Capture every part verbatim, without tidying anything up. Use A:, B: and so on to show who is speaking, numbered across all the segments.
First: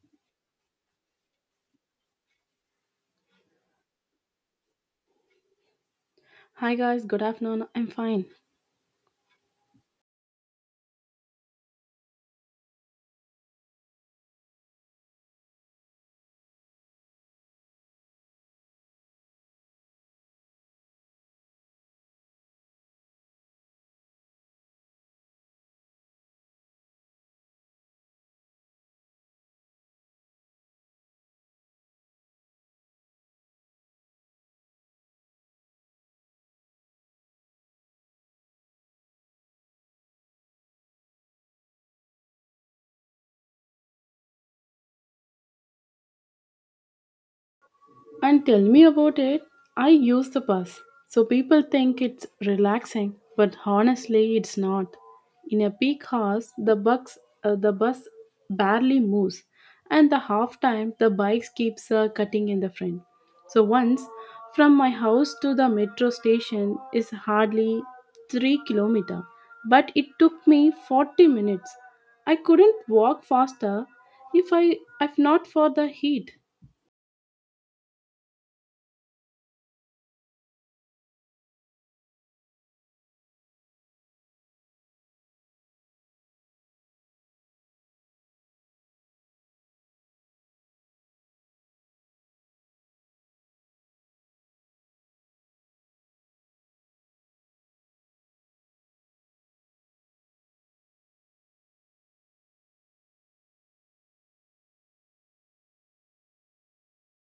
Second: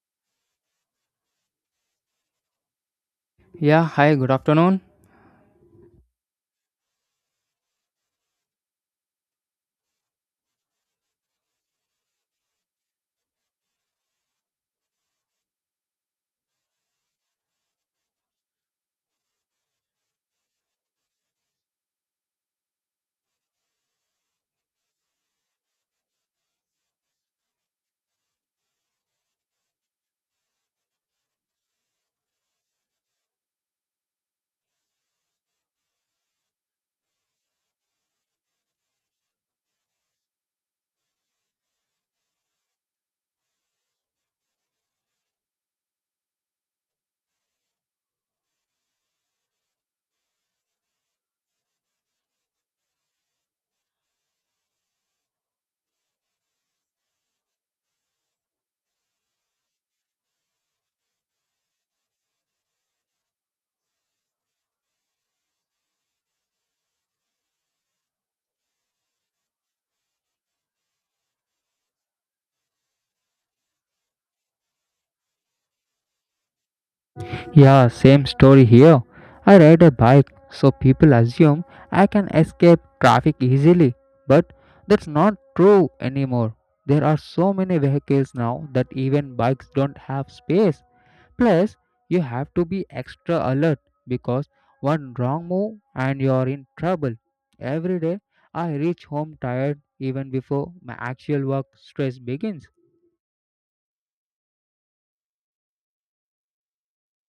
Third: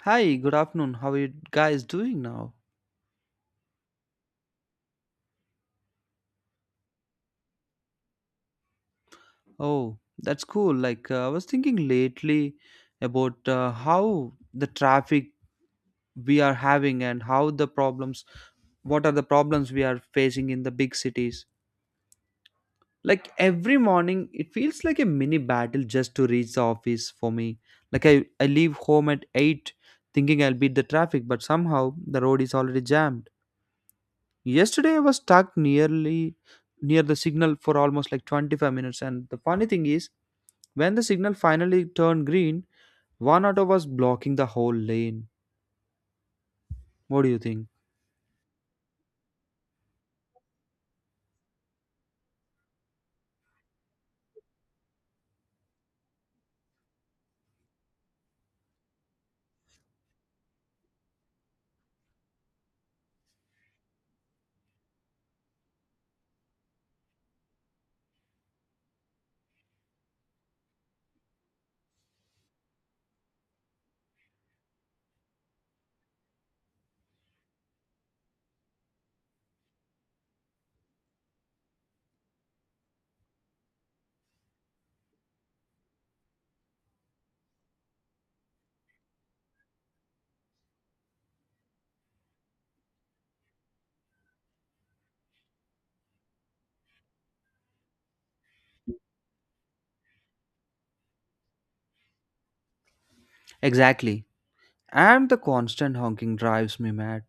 A: Hi, good afternoon. How are you guys doing now?
B: Yeah, hi, good afternoon.
C: Hi guys, good afternoon. I'm fine.
A: Oh, that's cool. Like, uh, I was thinking lately about uh, how the traffic we are having and how the problems, what are the problems we are facing in the big cities. Like, every morning, it feels like a mini battle just to reach the office for me. Like, I, I leave home at eight thinking I'll beat the traffic, but somehow the road is already jammed. Yesterday I was stuck nearly near the signal for almost like twenty-five minutes. And the funny thing is, when the signal finally turned green, one auto was blocking the whole lane. What do you think?
C: And tell me about it. I use the bus. So people think it's relaxing, but honestly, it's not. In a peak hours, the bus, uh, the bus barely moves, and the half time the bikes keeps uh, cutting in the front. So once from my house to the metro station is hardly three kilometer, but it took me forty minutes. I couldn't walk faster if I if not for the heat.
B: Yeah, same story here. I ride a bike, so people assume I can escape traffic easily. But that's not true anymore. There are so many vehicles now that even bikes don't have space. Plus, you have to be extra alert because one wrong move and you're in trouble. Every day, I reach home tired even before my actual work stress begins.
A: Exactly. And the constant honking drives me mad.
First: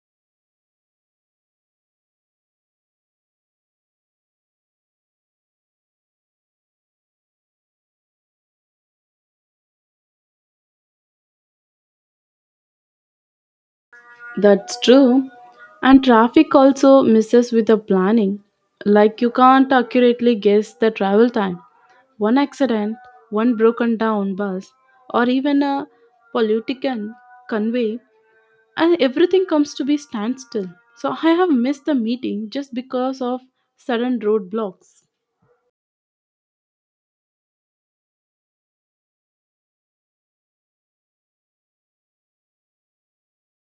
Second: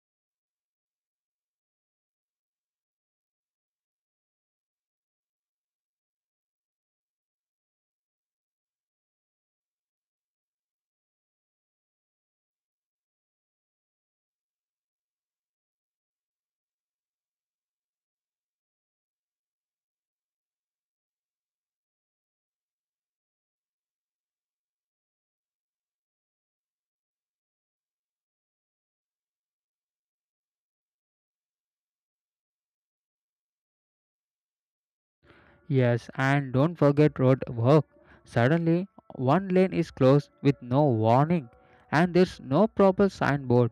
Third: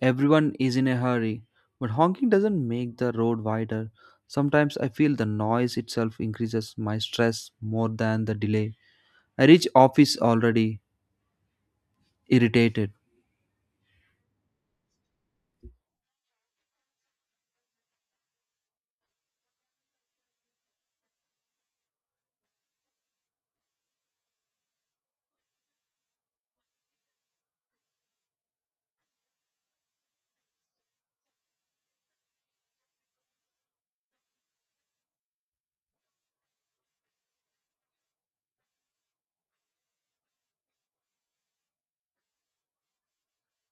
A: Everyone is in a hurry, but honking doesn't make the road wider. Sometimes I feel the noise itself increases my stress more than the delay. I reach office already irritated.
C: That's true. And traffic also misses with the planning. Like you can't accurately guess the travel time. One accident, one broken down bus, or even a politician convey, and everything comes to be standstill. So I have missed the meeting just because of sudden roadblocks.
B: Yes, and don't forget road work. Suddenly, one lane is closed with no warning, and there's no proper signboard.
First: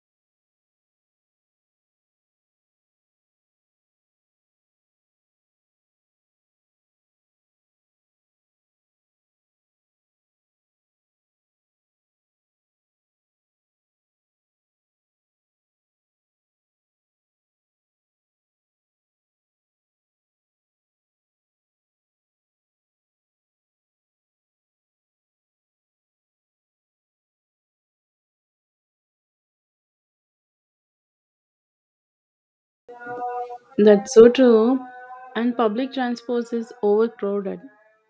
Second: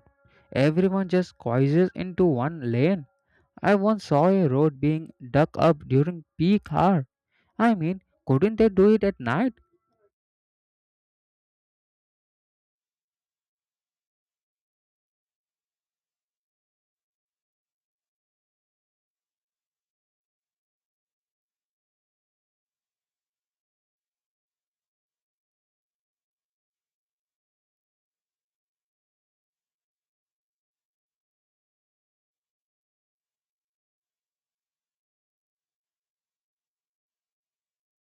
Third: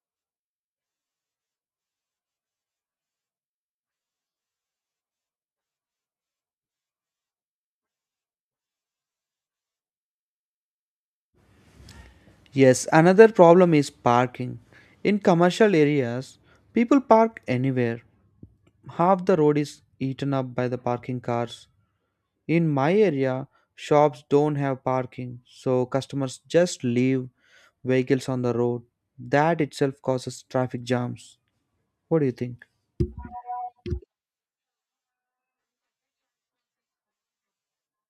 B: Everyone just squeezes into one lane. I once saw a road being dug up during peak hour. I mean, couldn't they do it at night?
A: Yes, another problem is parking. In commercial areas, people park anywhere. Half the road is eaten up by the parking cars. In my area, shops don't have parking, so customers just leave vehicles on the road. That itself causes traffic jams. What do you think?
C: That's so true. And public transport is overcrowded.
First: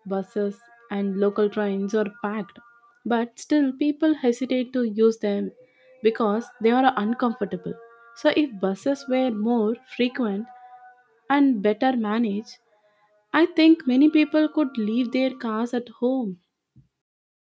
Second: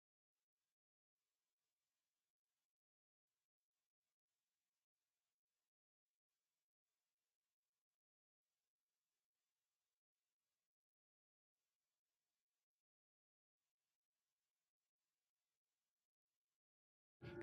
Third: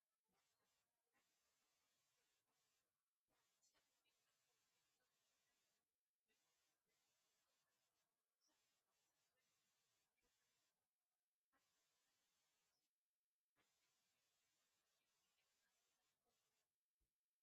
C: Buses and local trains are packed. But still, people hesitate to use them because they are uncomfortable. So, if buses were more frequent and better managed, I think many people could leave their cars at home.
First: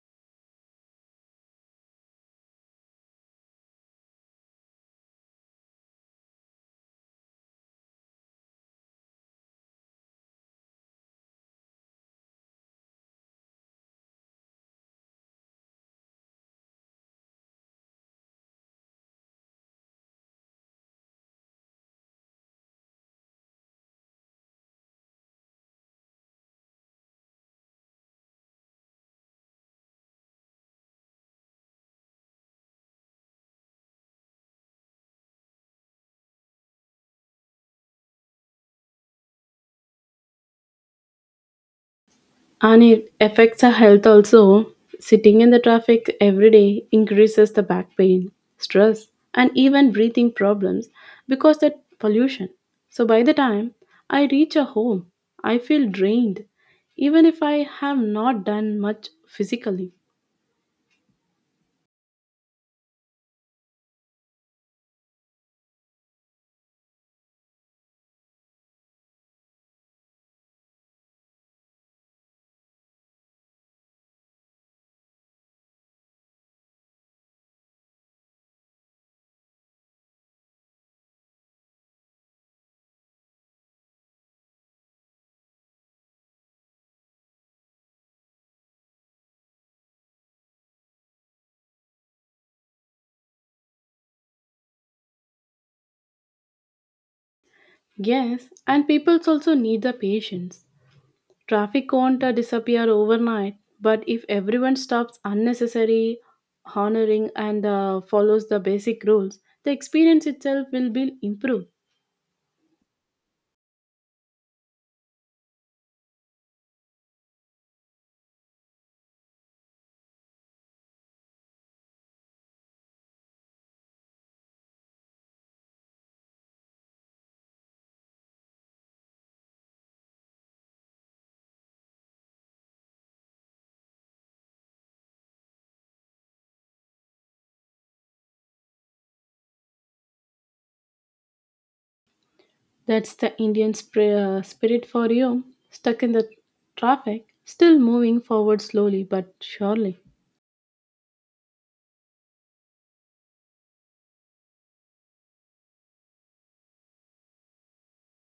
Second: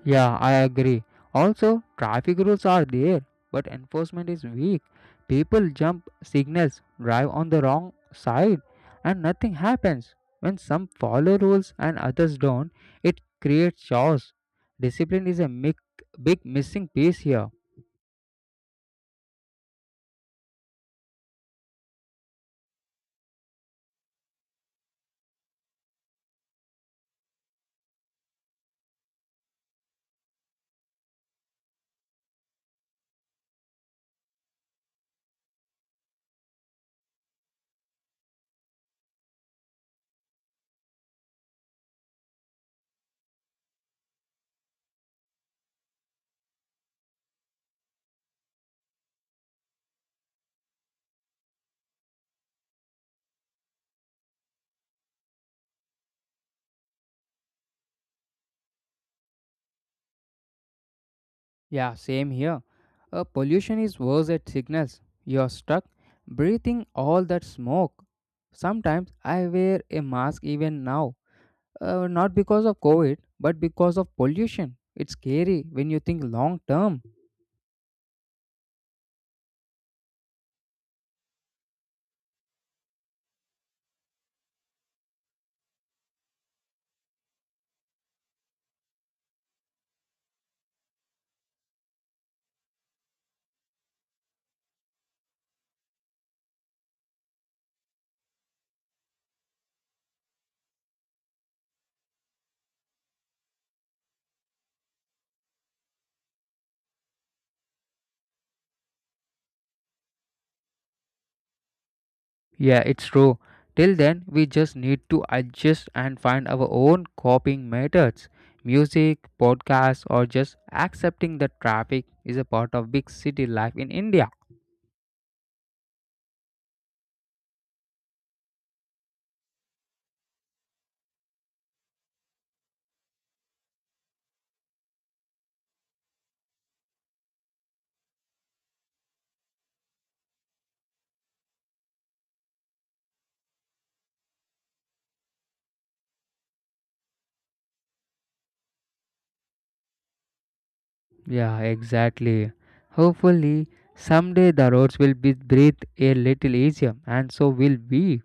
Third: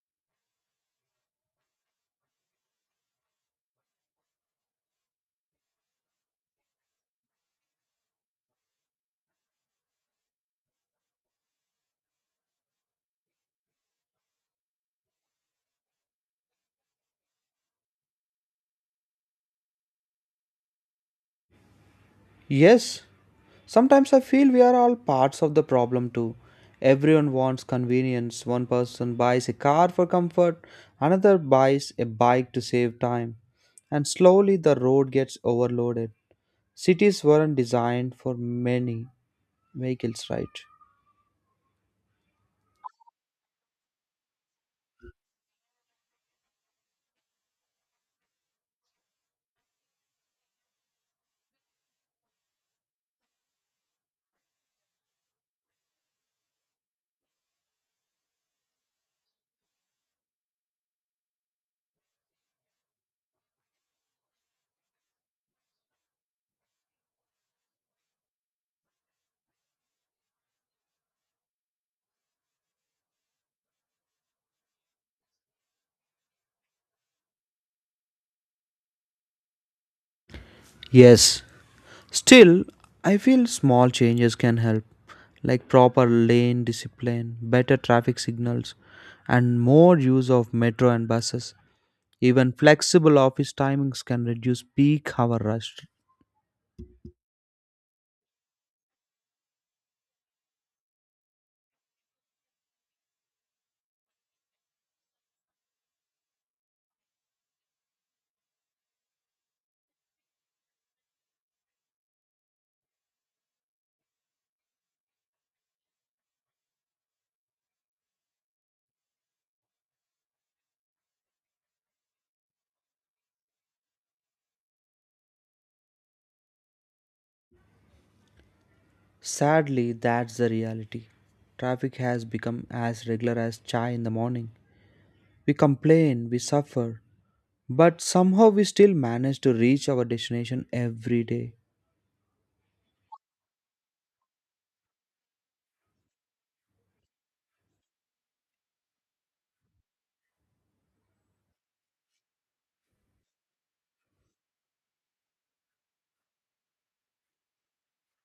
B: Yeah, I agree. Also, traffic rules are there, but enforcement is weak. People jump signals, drive on the wrong side, and nothing happens. When some follow rules and others don't, it creates chaos. Discipline is a mic- big missing piece here.
A: Yes, sometimes I feel we are all parts of the problem too. Everyone wants convenience. One person buys a car for comfort, another buys a bike to save time, and slowly the road gets overloaded. Cities weren't designed for many vehicles, right?
C: And it affects our health also. Sitting in the traffic every day increases the back pain, stress, and even breathing problems because that pollution. So by the time I reach a home, I feel drained, even if I have not done much physically.
B: Yeah, same here. Uh, pollution is worse at signals. You are stuck breathing all that smoke. Sometimes I wear a mask even now, Uh, not because of COVID, but because of pollution. It's scary when you think long term.
A: Yes, still, I feel small changes can help, like proper lane discipline, better traffic signals, and more use of metro and buses. Even flexible office timings can reduce peak hour rush.
C: Yes, and people also need the patience. Traffic won't uh, disappear overnight, but if everyone stops unnecessary honoring and uh, follows the basic rules, the experience itself will be improved.
B: Yeah, it's true. Till then, we just need to adjust and find our own coping methods. Music, podcasts, or just accepting that traffic is a part of big city life in India.
A: Sadly, that's the reality. Traffic has become as regular as chai in the morning. We complain, we suffer, but somehow we still manage to reach our destination every day.
C: That's the Indian spri- uh, spirit for you, stuck in the traffic, still moving forward slowly but surely.
B: Yeah, exactly. Hopefully, someday the roads will be breathed a little easier, and so will we.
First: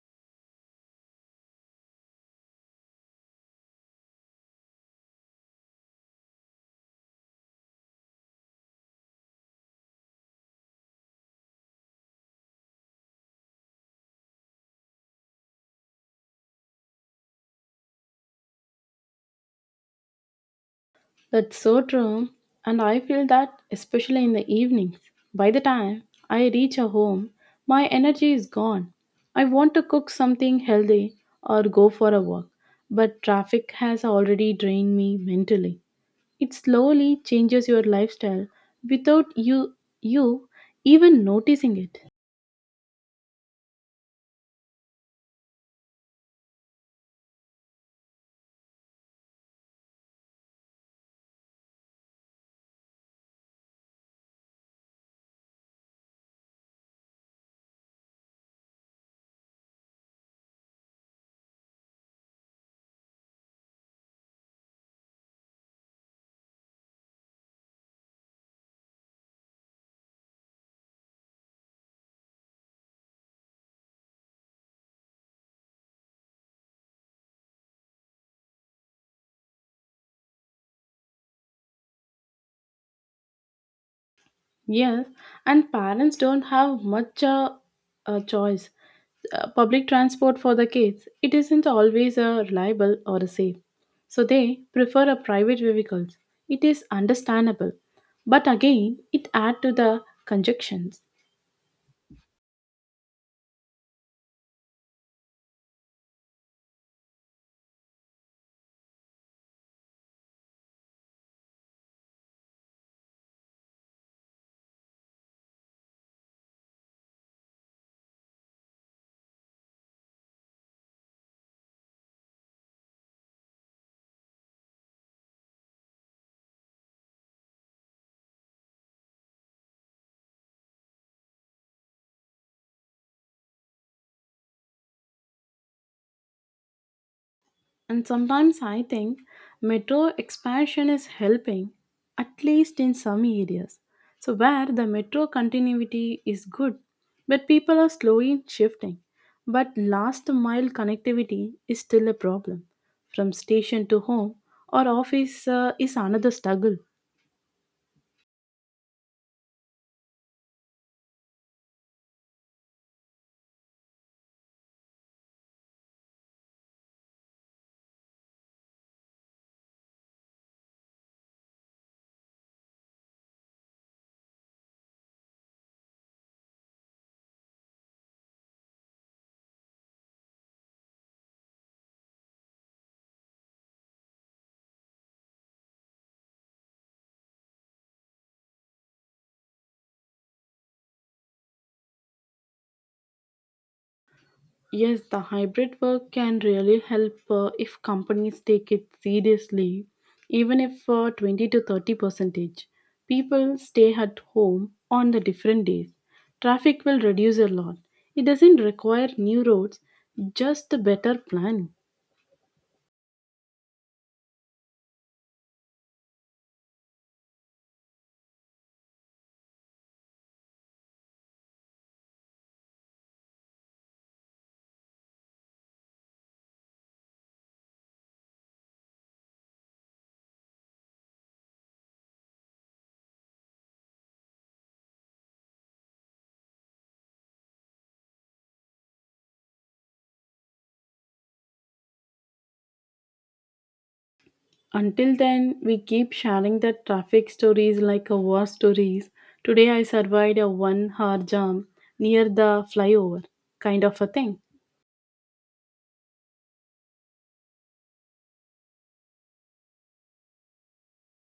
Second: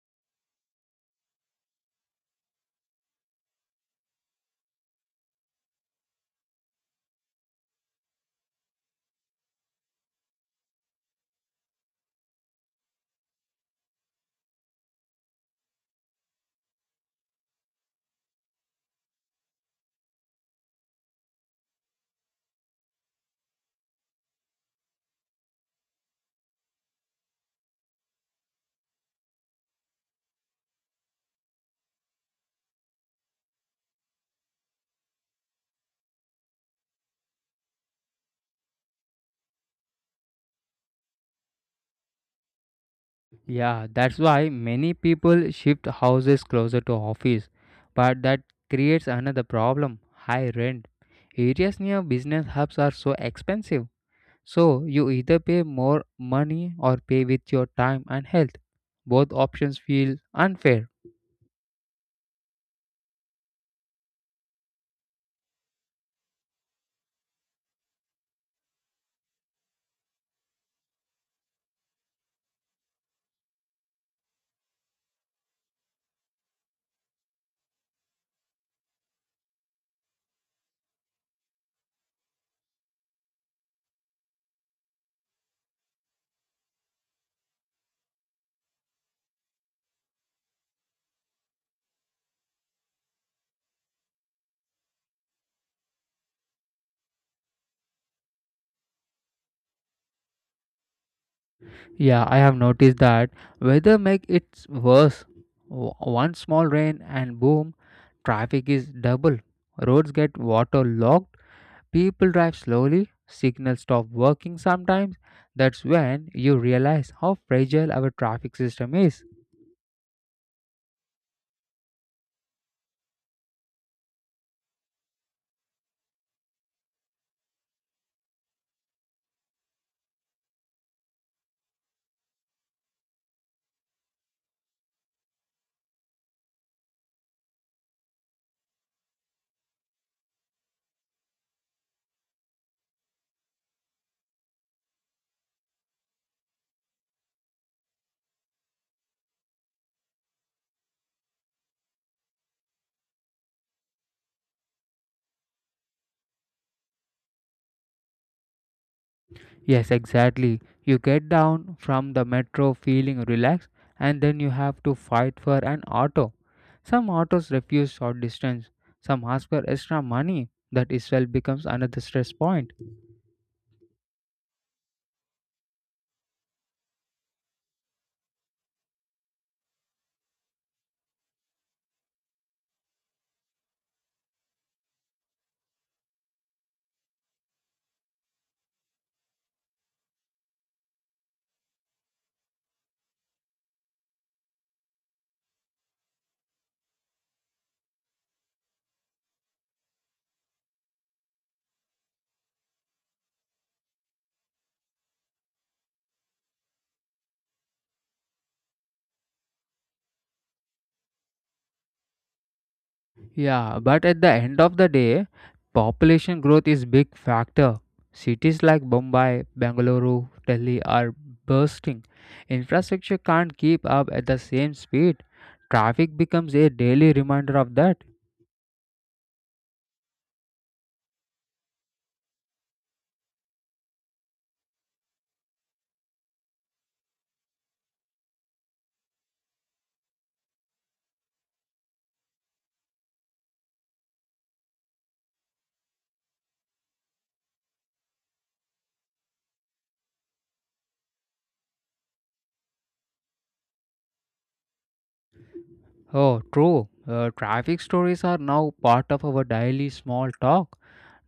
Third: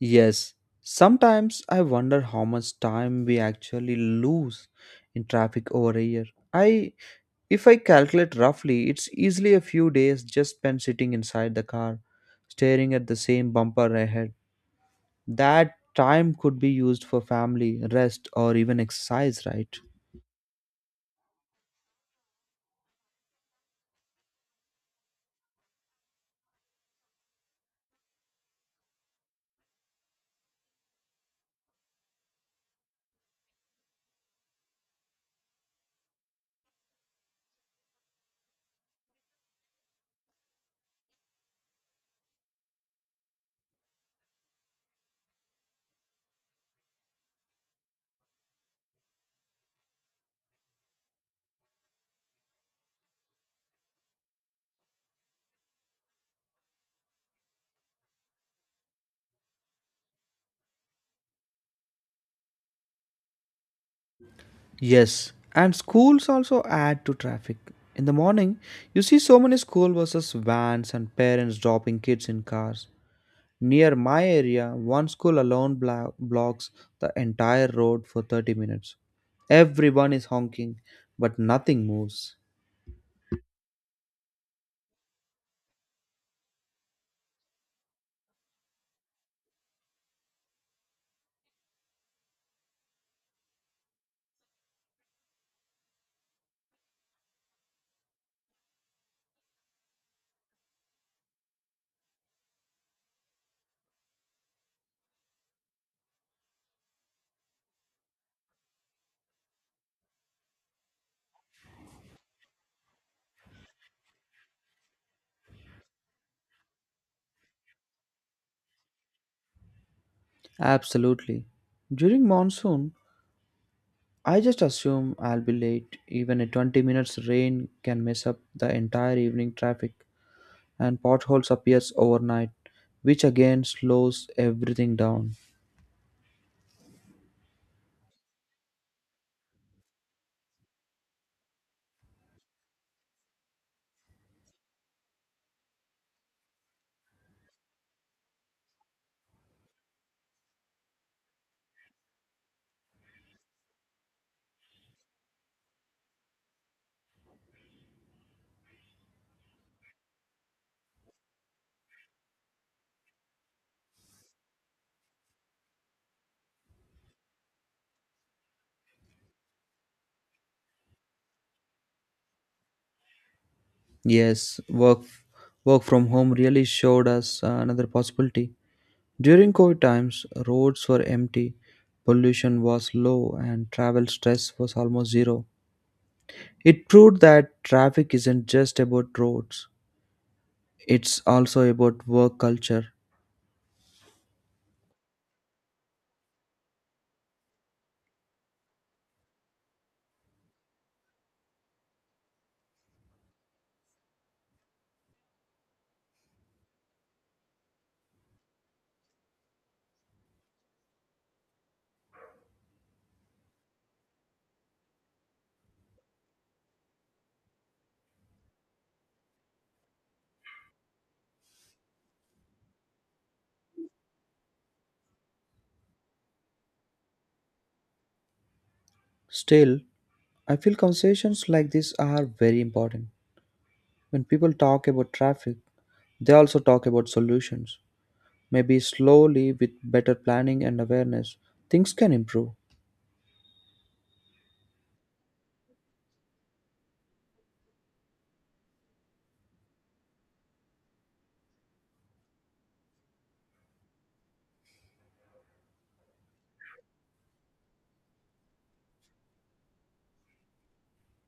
A: Yes, sometimes I wonder how much time we actually lose in traffic over a year. I, if I calculate roughly, it's easily a few days just spent sitting inside the car, staring at the same bumper ahead. That time could be used for family, rest, or even exercise, right?
C: That's so true. And I feel that especially in the evenings. By the time I reach a home, my energy is gone. I want to cook something healthy or go for a walk, but traffic has already drained me mentally. It slowly changes your lifestyle without you you even noticing it.
B: Yeah, that's why many people shift houses closer to office, but that creates another problem, high rent. Areas near business hubs are so expensive. So you either pay more money or pay with your time and health. Both options feel unfair.
A: Yes, and schools also add to traffic. In the morning, you see so many school buses, vans, and parents dropping kids in cars. Near my area, one school alone blo- blocks the entire road for thirty minutes. Everyone is honking, but nothing moves.
C: Yes, and parents don't have much uh, a choice. Uh, public transport for the kids, it isn't always uh, reliable or safe. So they prefer a private vehicles. It is understandable. But again, it adds to the conjunctions.
B: Yeah, I have noticed that weather make it worse. W- One small rain and boom, traffic is double. Roads get waterlogged. People drive slowly, signals stop working sometimes. That's when you realize how fragile our traffic system is.
A: Absolutely. During monsoon, I just assume I'll be late. Even a twenty minutes rain can mess up the entire evening traffic, and potholes appears overnight, which again slows everything down.
C: And sometimes I think metro expansion is helping, at least in some areas. So, where the metro continuity is good, but people are slowly shifting. But last mile connectivity is still a problem. From station to home or office uh, is another struggle.
B: Yes, exactly. You get down from the metro feeling relaxed, and then you have to fight for an auto. Some autos refuse short distance, some ask for extra money. That itself becomes another stress point.
A: Yes, work work from home really showed us uh, another possibility. During COVID times, roads were empty, pollution was low, and travel stress was almost zero. It proved that traffic isn't just about roads. It's also about work culture.
C: Yes, the hybrid work can really help uh, if companies take it seriously, even if uh, twenty to thirty percentage. People stay at home on the different days. Traffic will reduce a lot. It doesn't require new roads, just a better plan.
B: Yeah, but at the end of the day, population growth is big factor. Cities like Bombay, Bengaluru, Delhi are bursting. Infrastructure can't keep up at the same speed. Traffic becomes a daily reminder of that.
A: Still, I feel conversations like this are very important. When people talk about traffic, they also talk about solutions. Maybe slowly, with better planning and awareness, things can improve.
C: Until then, we keep sharing the traffic stories like a war stories. Today I survived a one hour jam near the flyover kind of a thing.
B: Oh, true. Uh, traffic stories are now part of our daily small talk.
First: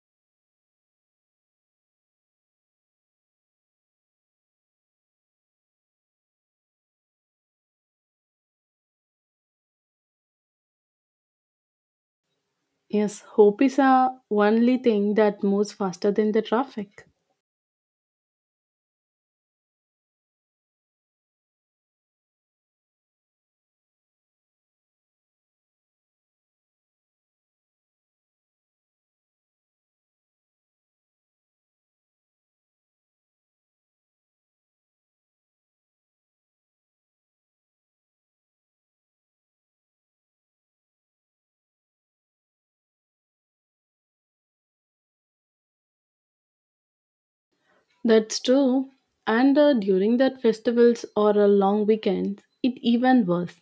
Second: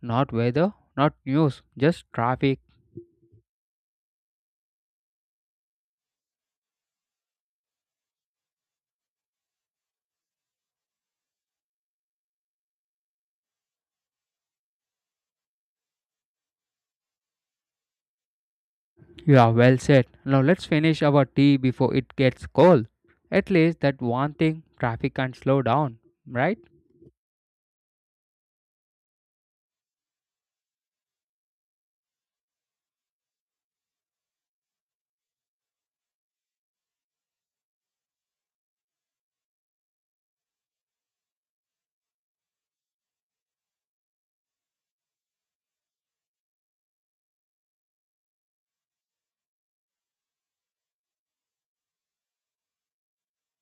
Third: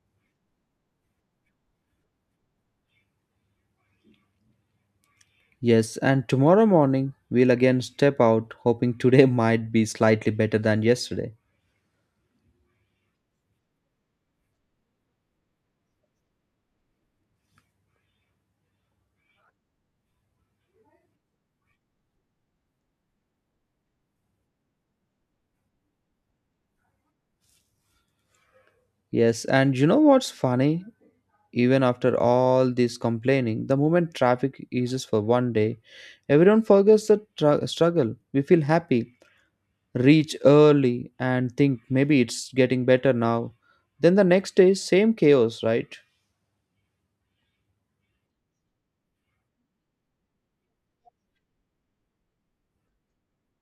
B: Not weather, not news, just traffic.
A: Yes, and tomorrow morning, we'll again step out, hoping today might be slightly better than yesterday.
C: Yes, hope is a only thing that moves faster than the traffic.
B: Yeah, well said. Now let's finish our tea before it gets cold. At least that one thing traffic can slow down, right?
A: Yes, and you know what's funny? Even after all this complaining, the moment traffic eases for one day, everyone forgets the tru- struggle. We feel happy, reach early, and think maybe it's getting better now. Then the next day, same chaos, right?
C: That's true. And uh, during that festivals or a long weekend, it even worse.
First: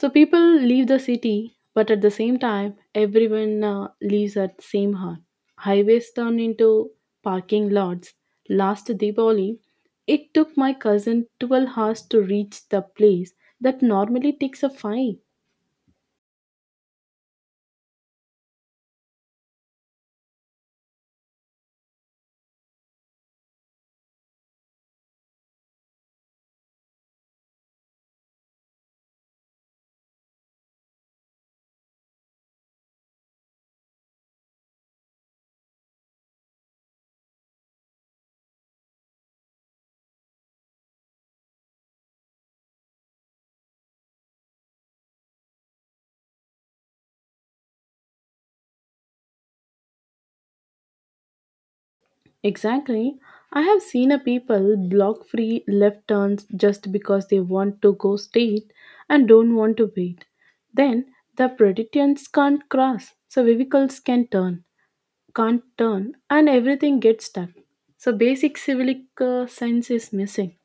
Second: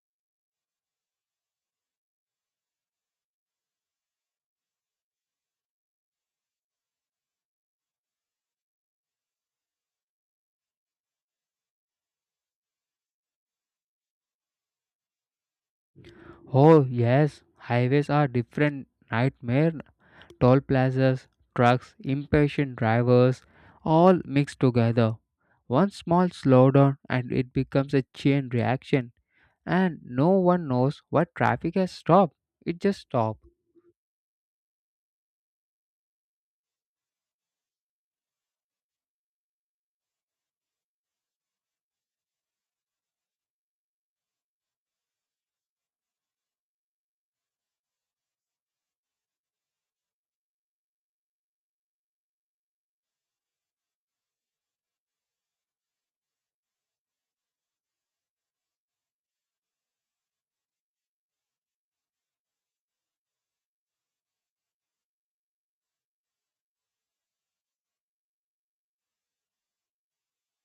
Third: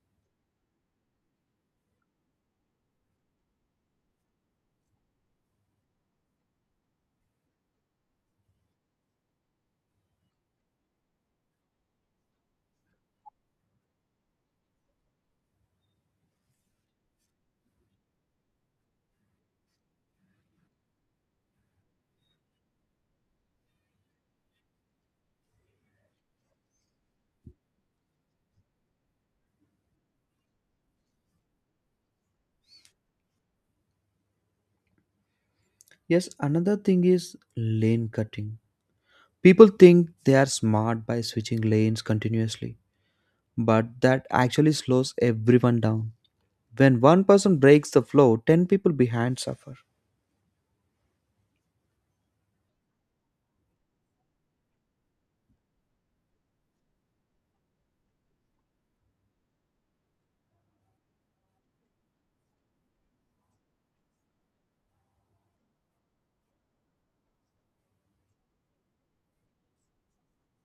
C: So people leave the city, but at the same time, everyone uh, leaves at same hour. Highways turn into parking lots. Last Diwali, it took my cousin twelve hours to reach the place that normally takes a five.
B: Oh, yes. Highways are different nightmare. Toll plazas, trucks, impatient drivers, all mixed together. One small slowdown and it becomes a chain reaction. And no one knows what traffic has stopped. It just stopped.
A: Yes, another thing is lane cutting. People think they are smart by switching lanes continuously, but that actually slows everyone down. When one person breaks the flow, ten people behind suffer.
C: Exactly. I have seen a people block free left turns just because they want to go straight and don't want to wait. Then the pedestrians can't cross, so vehicles can turn, can't turn, and everything gets stuck. So basic civic uh, sense is missing.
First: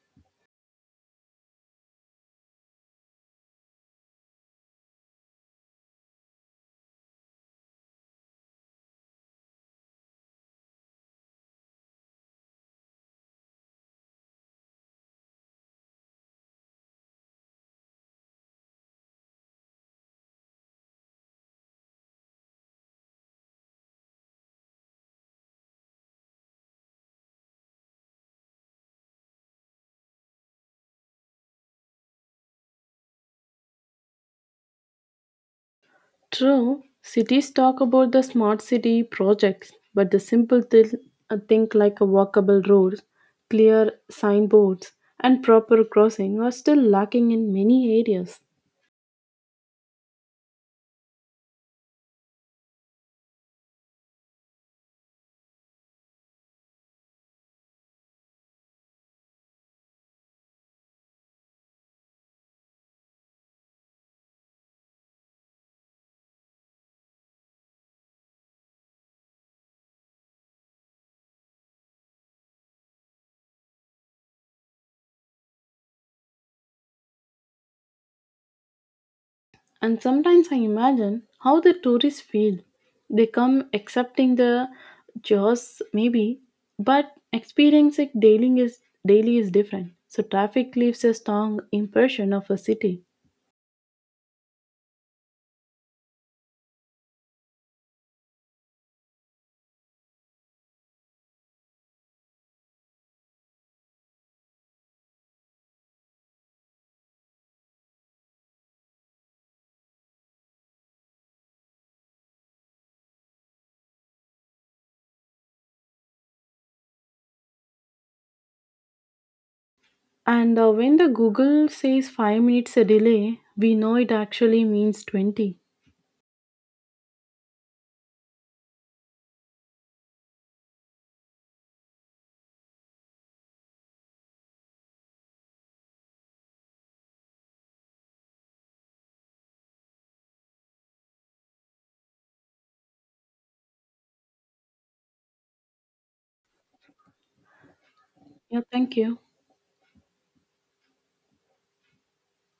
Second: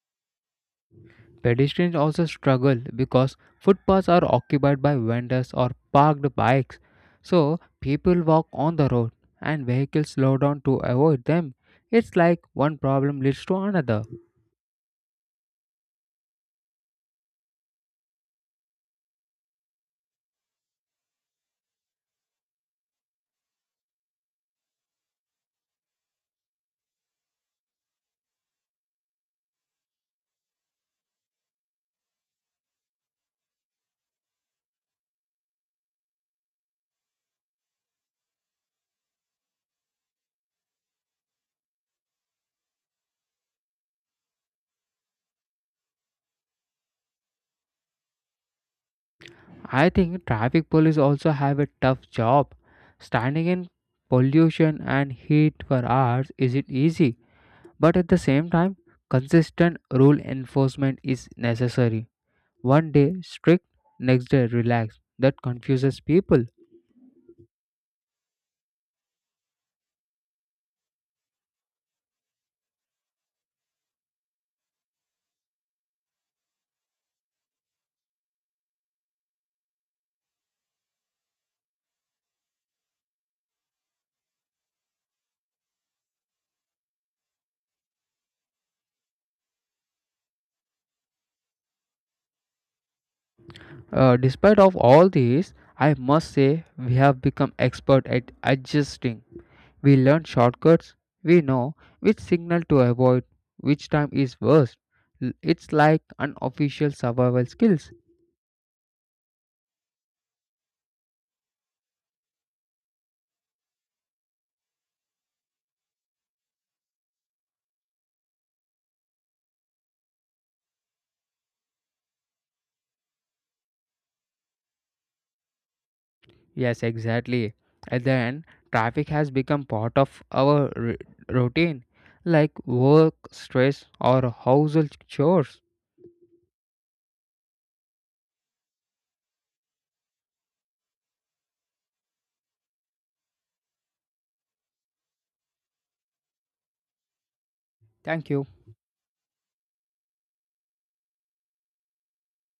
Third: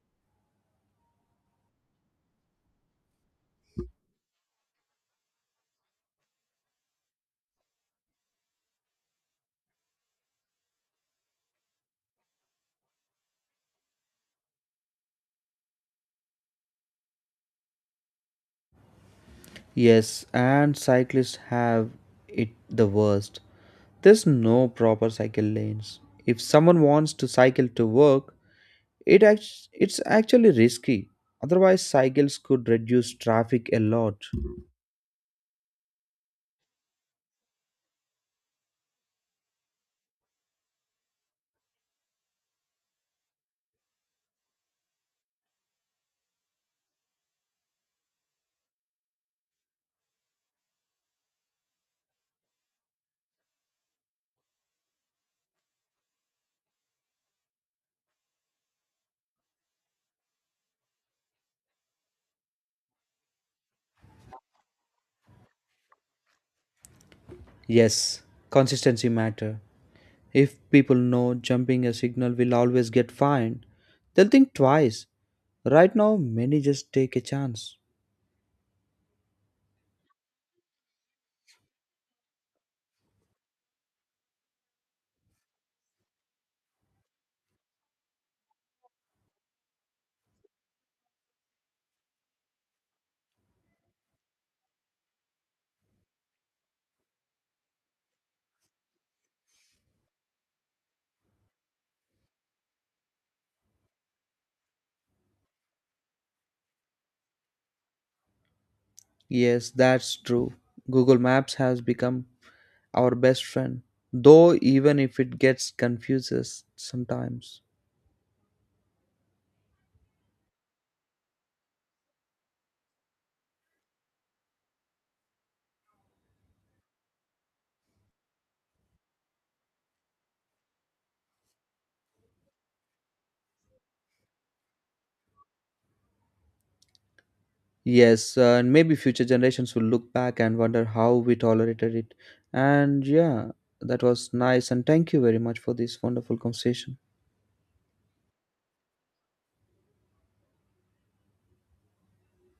B: Pedestrians also struggle because footpaths are occupied by vendors or parked bikes. So people walk on the road and vehicles slow down to avoid them. It's like one problem leads to another.
A: Yes, and cyclists have it the worst. There's no proper cycle lanes. If someone wants to cycle to work, It act- it's actually risky. Otherwise, cycles could reduce traffic a lot.
C: True, cities talk about the smart city projects, but the simple th- think like a walkable roads, clear signboards, and proper crossing are still lacking in many areas.
B: I think traffic police also have a tough job. Standing in pollution and heat for hours isn't easy, but at the same time, consistent rule enforcement is necessary. One day strict, next day relaxed. That confuses people.
A: Yes, consistency matter. If people know jumping a signal will always get fined, they'll think twice. Right now, many just take a chance.
C: And sometimes I imagine how the tourists feel. They come accepting the jaws maybe, but experiencing daily is daily is different. So traffic leaves a strong impression of a city.
B: Uh, despite of all these, I must say we have become expert at adjusting. We learn shortcuts, we know which signal to avoid, which time is worst. L- It's like unofficial survival skills.
A: Yes, that's true. Google Maps has become our best friend, though even if it gets confuses sometimes.
C: And uh, when the Google says five minutes a delay, we know it actually means twenty.
B: Yes, exactly. And then traffic has become part of our r- routine, like work, stress, or household chores.
A: Yes, uh, and maybe future generations will look back and wonder how we tolerated it. And yeah, that was nice. And thank you very much for this wonderful conversation.
B: Thank you.
C: Yeah, thank you.